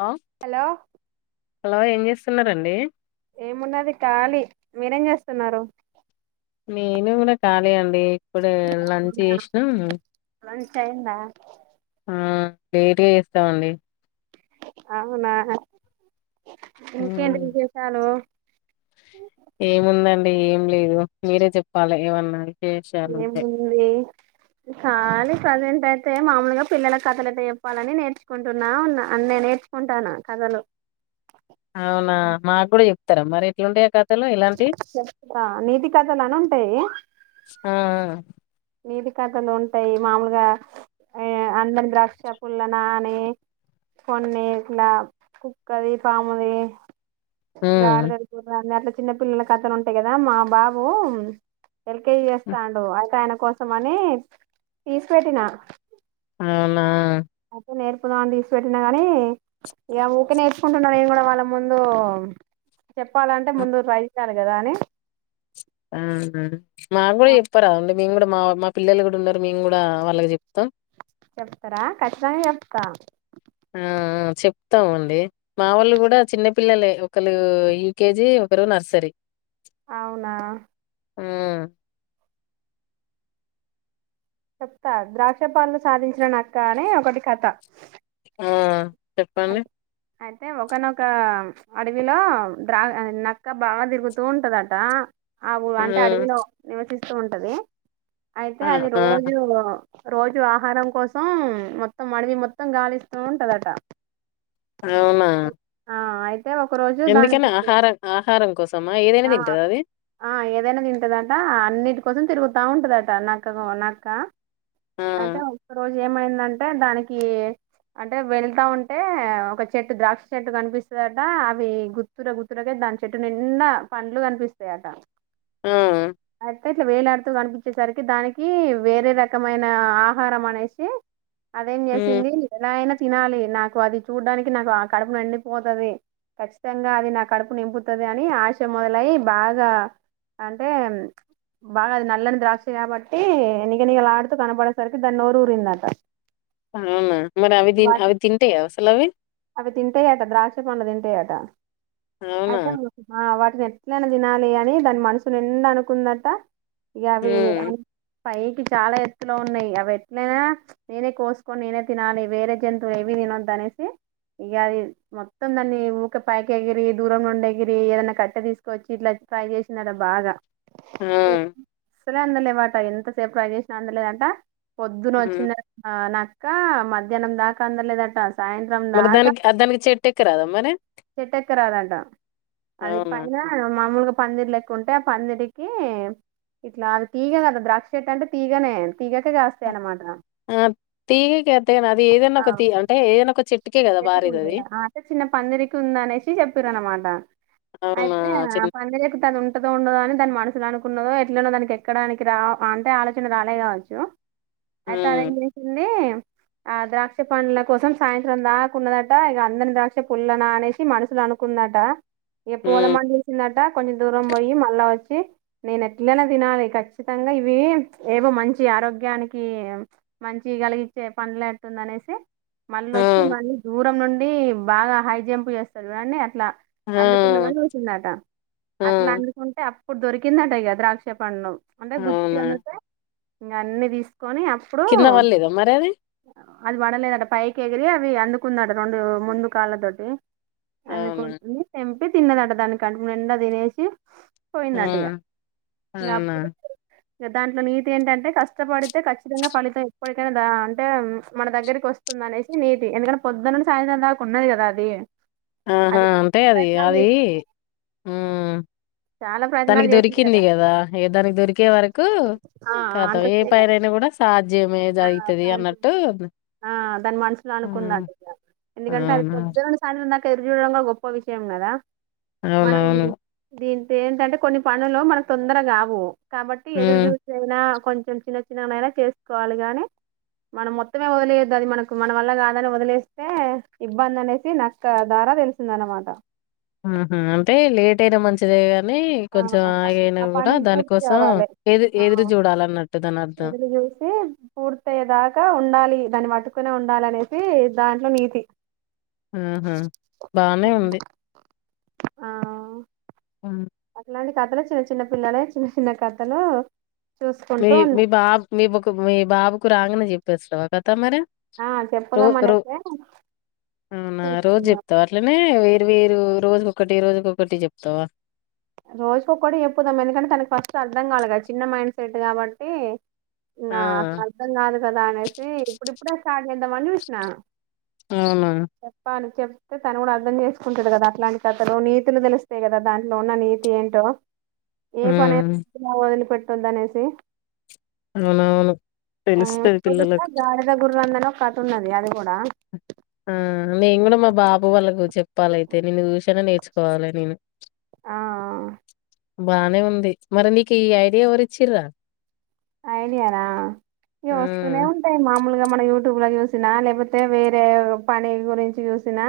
Hello hello ఏం చేస్తున్నరండి ఏమున్నది కాలి మీరేం చేస్తున్నారు నేను కూడా కాలి అండి ఇప్పుడే లంచ్ అవునా చేసినా లంచ్ అయిందా ఆ లేట్ గా చేస్తామండి అవునా ఇంకేంటి ఉమ్, విశేషాలు ఏముందండి ఏం లేదు మీరే చెప్పాలి ఏమన్నా విశేషాలు ఏ ఉంటే ముంది కాలీ ప్రజెంట్ అయితే మామూలుగా పిల్లలకు కథలు అయితే చెప్పాలని నేర్చుకుంటు ఉన్న నేర్చుకుంటాను కథలు అవునా మాకు కూడా చెప్తారా మరి వీలుంటే కథలు తెల్వవా ఇలాంటివి చెప్తా నీతి కథలు అని ఉంటాయి ఆ నీతి కథలు ఉంటాయి మామూలుగా అందని ద్రాక్ష పండ్లు అని కొన్ని ఇట్లా కుక్కది పాముది గాడిదలు గుర్రాలు చిన్న పిల్లల కథలు ఉంటాయి కదా మా బాబు ఎల్కేజీ చేస్తాండు అయితే ఆయన కోసం అని తీసి పెెట్టినా అవునా అయితే నేర్పుదామని తీసి పెట్టినా గాని ఇగ ఊకే నేర్చుకుంటున్నా నేను కూడా వాళ్ళ ముందు చెప్పాలంటే ముందు రాయించాలి కదా అని నాకు కూడా చెప్తారా అండి నేను కూడా మా మా పిల్లలు కూడా ఉన్నారు నేను కూడా వాళ్ళకి చెప్తా చెప్తారా ఖచ్చితంగా చెప్తా ఆ చెప్తామండి మా వాళ్ళు కూడా చిన్న పిల్లలే ఒకలు యూకేజీ ఒకరు నర్సరి అవునా మ్మ్ చెప్తా ద్రాక్ష పండ్లు సాధించిన నక్క అని ఒకటి కథ ఆ చెప్పండి అయితే ఒకనొక అడవిలో నక్క బాగా తిరుగుతూ ఉంటదట ఆ అంటే అడవిలో నివసిస్తూ ఉంటది అయితే ఆ అది ఆ, రోజు రోజు ఆహారం కోసం మొత్తం అడివి మొత్తం గాలిస్తూ ఉంటదట అవునా ఆ అయితే ఒక రోజు ఎందుకని దానికి ఆహారం కోసము ఆ ఆ ఏదైనా తింటదంట అన్నిటి కోసం తిరుగుతుందట రా ఉంటదట నక్క నక్క ఆ అయితే ఒక రోజు ఏమైందంటే దానికి అంటే వెళ్తా ఉంటే ఒక చెట్టు ద్రాక్ష చెట్టు కనిపిస్తుందట అవి గుత్తుర గుతురకే దాని చెట్టు నిన్న పండ్లు కనిపిస్తాయిట ఆ అతే ఇట్లా వేలాడుతూ కనిపి వచ్చేసరికి దానికి వేరే రకమైన ఆహారం అనేసి అదేం హ్మ్ చేసింది ఎలా అయినా తినాలి నాకు అది చూడ్డానికి నాకు ఆ కడుపు నండిపోతుంది ఖచ్చితంగా అది నా కడుపు నింపుతుంది అని ఆశ మొదలఐ బాగా అంటే బాగా అది నల్లని ద్రాక్ష కాబట్టి నిగనిగాలా డుతూ కనపడేసరికి దాన్ని నోరు ఊరిందట మ్ మరి అవి వాటి అవి తింటాయి అసలు అవి అవి తింటాయట ద్రాక్ష పండ్లు తింటాయట అవునా అయితే వాటిని ఎట్లైనా తినాలి అని దాని మనసుు నిండా అనుకుందట ఇగ అవి హ్మ్ పైకి చాలా ఎత్తులో ఉన్నాయి అవి ఎట్లైనా నేనే కోసుకొని నేనే తినాలి వేరే జంతువు ఏవి తినొద్దు అనేసి ఇగ అది మొత్తం దాన్ని ఊక పైకి ఎగిరి దూరం నుండి ఎగిరి ఏదన్నా కట్ కట్టే తీసుకొచ్చి ఇట్లా ట్రై చేసిందంట బాగా మ్ అసలే అందలేవాట ఎంతసేపు ట్రై చేసినా అందలేదట పొద్దున హ్మ్ వచ్చిన నా కా మధ్యానం దాకా అందలే దట్టా మరి దానికి దానికి చెట్టు ఎక్క రాదా మరి ఎక్కరాధాంట అవునా మామూలుగా పందిరి లెక్క ఉంటే ఆ పందిరికి ఇట్లా అది తీగనేద ద్రాక్ష చెట్టు అంటే తీగనే తీగకే కాస్తాయి అన్నమాట ఆ తీగకైతే అది ఏదైనా ఒక తీగ అంటే ఏదైనా ఒక చెట్ చెట్టుకుంటయా అయితే చిన్న పందిరికి ఉంది అనేసి చెప్పారు అనమాట అవునా అయితే ఆ చిన్న పందిరి ఎక్కుతున్న ఉంటదో ఉండదో అని తాని మనస్ అసలా అనుకున్నదో ఎట్లనో దానికి ఎక్కడానికి రా అంటే ఆలోచన రాలే కావచ్చు అయితే హ్మ్ అదేం చేసింది ఆ ద్రాక్ష పనుల కోసం సాయంత్రం దాకా అనుకున్నదట ఇగ అందని ద్రాక్ష పుల్లన అనేసి మనుషులు అనుకుందట ఇక హ్మ్ పోదామని చూసిందంట కొంచెం దూరం పోయి మళ్ళా వచ్చి నేనెట్లయినా తినాలి ఖచ్చితంగా ఇవి ఏవో మంచి ఆరోగ్యానికి మంచి కలిగించే పండ్లు ఎట్టుంది అనేసి మళ్ళ ఆ వచ్చి మళ్ళీ దూరం నుండి బాగా హై జంప్ చేస్తాది కానీ అట్లా ఆ అందుకుందామని చూసిందట ఆ అట్లా అందుకుంటే అప్పుడు దొరికింది అంట ఇగ అంటే గుత్తి అవునా అందుతే ఇంకా అన్ని తీస్త కోని అప్పుడు కింద పడలేదా మరి అది అది పడలేదంట పైకి ఎగిరి అవి అందుకు కుందట రెండు ముందు కాళ్ళ తోటి అవునా అందుకని తే పి తిన్నదంట దాని కడుపునిండా తినేసి ఆ పోయిందంట ఇగ అవునా అప్పుడు దాంట్లో నీతి ఏంటంటే కష్టపడితే ఖచ్చితంగా ఫలితం ఎప్పటికైనా ద అంటే మన దగ్గరికి వస్తుంది అనేసి నీతి ఎందుకంటే పొద్దున్నండి సాయంత్రం దాకా ఉన్నది కదా అది ఆహా అది అంటే చాలా అవి ప్రయత్నాలు అవి చాల దానికి దొరికింది కదా ఏ దానికి దొరికే వరకు ఆ కతం అంత ఏ సేఫ్ పనైనా కూడా సాధ్యమే ఆ జరుగుతది అన్నట్టు ఆ దాని మనుసుులో అనుకుందంట మ్ ఇగ ఎందుకంటే అది అవునా పొద్దున్నుంచి సాయంత్రం దాకా తిరిగిందంటే గొప్ప విషయం కదా మనం అవునవును దీ ఏంటంటే కొన్ని పనులు మనకు తొందరగావు కాబట్టి ఎదురు మ్ చూసి అయినా కొంచెం చిన్న చిన్నగానైనా చేసుకోవాలి గాని మనం మొత్తమే వదిలేయద్దది మనకు మన వల్ల కాదని వదిలేస్తే ఇబ్బంది అనేసి నక్క ద తెలిసిందన్నమాట మ్ హు అంటే లేటయినా మంచిదేగా నీ ఆ కొంచెం ఆగయినా ఆ కూడా పని పూర్తి దానికోసం కావాలి ఎదు ఎదురు చూడాలన్నట్టు దానర్థం. పూర్తి పూర్తయ్యే దాకా ఉండాలి దాన్ని పట్టుకునే ఉండాలి అనేసి దాంట్లో నీతి. మ్ హు బానే ఉంది. ఆ మ్ అట్లాంటి కథలు చిన్న చిన్న పిల్లలే చిన్న చిన్న కథలు మీ చూసుకుంటూ ఉన్నా మీ బాబు మీకు మీ బాబుకు రాంగానే చెప్పేస్తావా కథ మరి ఆ రో చెప్పుదాం రో అనేసే అవునా రోజ్ చూస్తున్నాం చెప్తావట్లనే అవి మీరు రోజుకొకటి రోజుకొకటి చెప్తావా రోజుకోక్కటి చెప్పుదాం ఎందుకంటే తనకి ఫస్ట్ అర్థం కావలి కదా చిన్న మైండ్ సెట్ కాబట్టి ఆ! ఇంగసలు అర్ధం కాదు కదా అనేసి ఇప్పుడుప్పుడే స్టార్ట్ చేద్దామని చూష్నా అవునా చెప్పాలి. చెప్ప్ తే తను కూడా అర్థం చేసుకుంటది కదా అట్లాంటి కతలు నీతులు తెలుస్తాయి కదా దాం తోన నీతి ఏంటో ఏ ఉమ్ పనయితే వదిలిపెట్టుద్ది అనేసి అవునవును ఆ తెలుస్తది కొడుక పిల్లలకు గాడిద కొడుక్ తది వందలు కతున్నది అది కూడా ఆ నేను కూడా మా బాబు వాళ్ళకు చెప్పాలైతే నిన్న చూసన్న నేర్చుకోవాలే నేను ఆ ఆ బానే ఉంది. మరి నీకీ ఐడియా ఎవరిచ్చిర్రా ఐడియాన ఈ వస్తుూనే ఉమ్ ఉంటాయి మామ్ ములుగా మన యూట్యూబ్లో చూసినా లేకపోతే వేరే పని గురించి చూసిన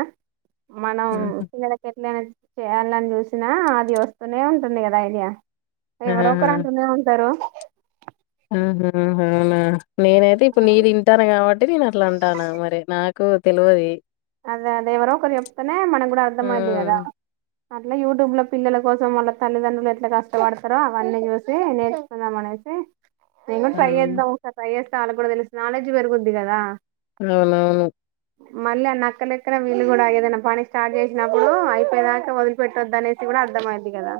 మనం పిల్లలకెట్లైనా చేయాలని చూసినా అది వస్తూనే ఉంటుంది కదా ఐడియా ఆహా ఎవరొకరు అంటునే ఉంటారు. మ్ హు మ్ హు అవునా నేనైతే ఇప్పుడు నీదింటాను కాబట్ ట్టి. నేను అట్లాంటాన మరి నాకు తెలవది. అదే అదేవరొకరు చెప్తేనే మనం కూడా అర్ధమయిద్ది ఉమ్ కదా అట్లా యూట్యూబ్లో పిల్లల కోసం వాళ్ళ తల్లిదండ్రులు ఎట్ల కష్టపడతారో అవన్నీ చూసి నేర్చుకుందామనేసి నేను కూడా ట్రై అవును చేద్దాం ఒకసారి ట్రై చేస్తే వాళ్ళకి కూడా తెలుస్త నాలెడ్జ్ పెరుగుద్ది కదా అవునవును. మళ్ళీ అనక్ క్కలెక్కన వీళ్ళు కూడా ఏదన్నా పని స్టార్ట్ చేసినప్పుడు అయిపోయేదాకా వదిలిపెట్టొద్దనేసి కూడా అర్థమయ్యిద్ది కదా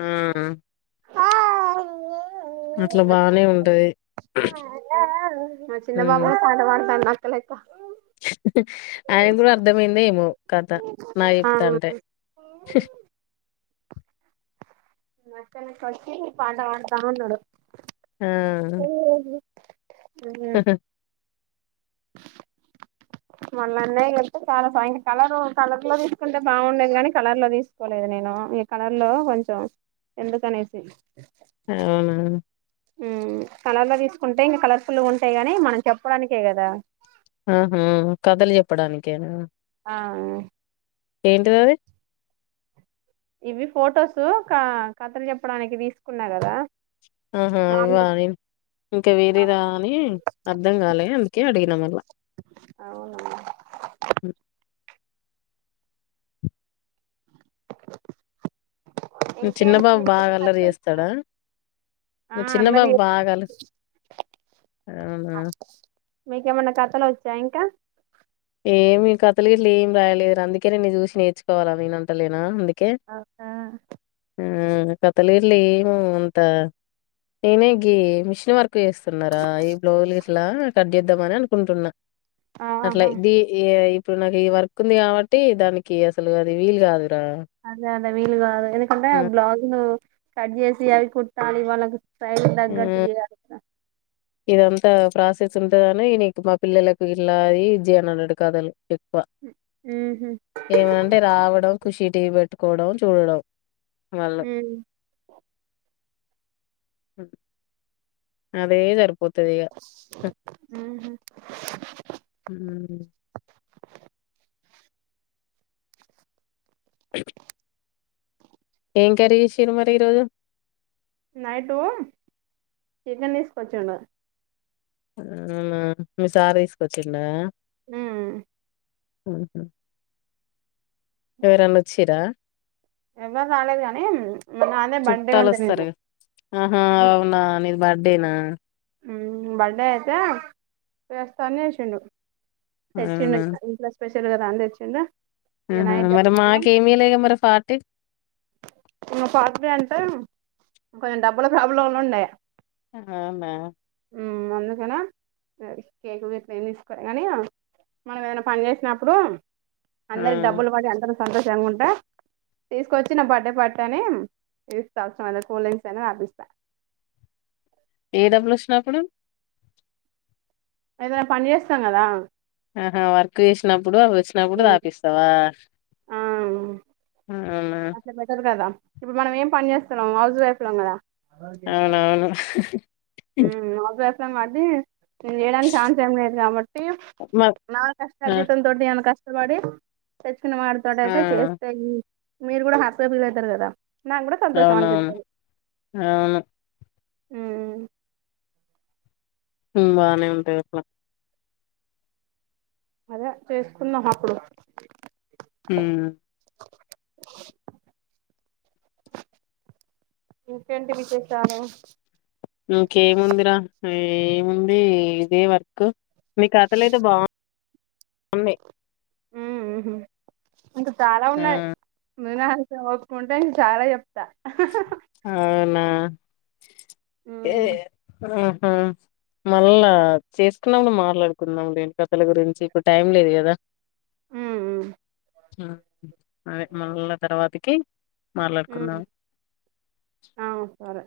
ఉమ్ అట్లా బానే ఉంటది మా చిన్న బాబు కూడా పాట పాడ్తాండూ అక్క లెక్కా [inaudible] ఆయన్కూడా అర్థమైందే ఏమో కథ నాకు ఆ చెప్తాంటే వాళ్ళక్కని కొట్టి పాట పాడతాన్నాడు. ఆ ఆ ఉ [inaudible] మళ్ళీ అన్నయ్య కళ్తే చాలా సాయం కలరు కలర్ లో తీసుకుంటే బాగుండేది కానీ కలర్లో తీసుకోలేదు నేను. ఈ కలర్లో కొంచెం ఎందుకనేసి అవునా మ్మ్ కలర్లో తీసుకుంటే ఇంక కలర్ఫుల్గా ఉంటాయి అని మనం చెప్పడానికే కదా ఆహా కథలు చెప్పడానికేనా అవును. ఏంటివవి. ఇవి ఫొటోసు కా కథలు చెప్పడానికి తీసుకున్నా కదా ఆహా అది మామూలు గానీ ఇంకా వేరేదా అని అర్ధం గాలే అందుకే అడిగినా మళ్ళా అవునా [inaudible] మీ చిన్న ఇంకేంటి బాబు బాగా మీకేమైనా అల్లరి కథలు వచ్చా చేస్తడా మీ చిన్న అల్లరి బాబు బాగా అల్లరి అవునా? ఆ మీకేమన్నా కథలు వచ్చా ఇంకా ఏమి కథలు గిట్ల ఏం రాయలేదురా అందుకే నిన్ను చూసి నేర్చుకోవాలా నేను అంటలేనా అందు కే ఉమ్ కథలు గిట్ల ఏం అంత నేనేగీ మిషన్ వర్ క్ చేస్తున్నారా ఈ బ్లౌజ్లు ఇట్లా కట్ చేద్దామని అనుకుంటున్నా ఇట్ల ఆహా దీ ఇప్పుడు నాకు ఈ వర్క్ ఉంది గాబట్టి దానికి అసలు అది వీలు గాదు అదే అదే వీలు గాదు ఎందుకంటే ఆ బ్లాజ్లు కట్ చేసి అవి కుట్టాలి వాళ్ళకు ప్రైస్కు ఆ, దగ్గట్టు జేయాలి గదా ఇదంతా ప్రాసెస్ ఉంటాదని నీకు మా పిల్లలకు ఇలాది ఇజ్ జేయనన్నడు కథలు ఎక్కువ ఉహు ఏమనంటే రావడం కుషి టీవీ పెట్టుకోవడం చూడడం వాళ్ళు ఉమ్ [unintelligible] అదే జరుప్ ఉమ్ హూ ఉమ్ [inaudible] ఏం కర్రీ చేసిర్రు ఈరోజు నైటు చికెన్ దీసుకొచిండు అవునా మీ సార్ తీసుకోచిండా ఉమ్ ఉమ్ హూ ఎవరన్నా వచ్చిరా ఎవ్వరు రాలేదు గానీ నాదే బర్డే చుట్టాలు ఉండే నిన్న వస్తారు ఆహా అవునా నీది బర్డేనా ఉమ్ బర్డే అయితే చేస్తా అని చేసిండు తెచ్చిండు అవునా ఇంట్లో స్పెషల్ గదా అని దెచ్చిండు ఉమ్ హూ మరి మాకేమి ఇయ్యలేగా మరి పార్టీ ఇంగ పార్టీ అంటే కొంచెం డబ్బుల ప్రాబ్లంల ఉండే ఆమా ఉమ్ అందుకనే కేక్ వట్ ఏం తీసుకోలే గాని మనం ఏదైనా పని చేసినప్పుడు ఆ అందరికి డబ్బులు పడి అందర సంతోషంగా ఉంటా తీసుకొచ్చి చిన్న బర్డే పార్టీ అని ఇస్తా అవసరమైన కూల్ డ్రింక్స్ అనియ తాపిస్తా ఏ డబ్బులు వచ్చినప్పుడు ఏదైనా పని జేస్తాం గదా ఆహా వర్క్ చేసినప్పుడు అవి వచ్చినప్పుడు తాపిస్తావా ఆ అవునా అట్లా బెటర్ గదా ఇప్పుడు మనం ఏం పని చేస్తున్నాం హౌస్ వైఫ్ లం గదా అవునవును ఉమ్ హౌస్ వైఫ్ లం కాబట్టి నేను చేయడానికి ఛాన్స్ ఏం లేదు కాబట్టి మ నా ఆ కష్టార్జితం తోటి ఏమన్నా క కష్టపడి తెచ్చుకున్న ఆ మాడితోటైతే చేస్తేయి మీరు గూడా హ్యాపీగా ఫీల్ అయితరు గదా నాకు కూడా సంతోషం అవునవును అనిపిస్తుంది అవును ఉమ్ ఉమ్ బానే ఉంటాయి అట్లా అదే చేసుకున్నాం అప్పుడు హమ్ ఇంకేంటి విశేషలు ఇంకేముందిరా ఏముంది ఇదే వర్క్ మీకుథ లేదు బాగు అమ్న్న ఉ ఇంకా చాలా ఆ ఉన్నాయి వినడానికి ఓపిక ఉంటే చాలా చెప్ అవునా ఆహా మళ్ళా చేసుకున్నప్పుడు మాట్లాడుకుందాం లేేని కథల గురించి ఇప్పుడు టైం లేదు కదా అదే మళ్ళా తర్వాతకి మాట్లాడుకుందాం ఆ సరే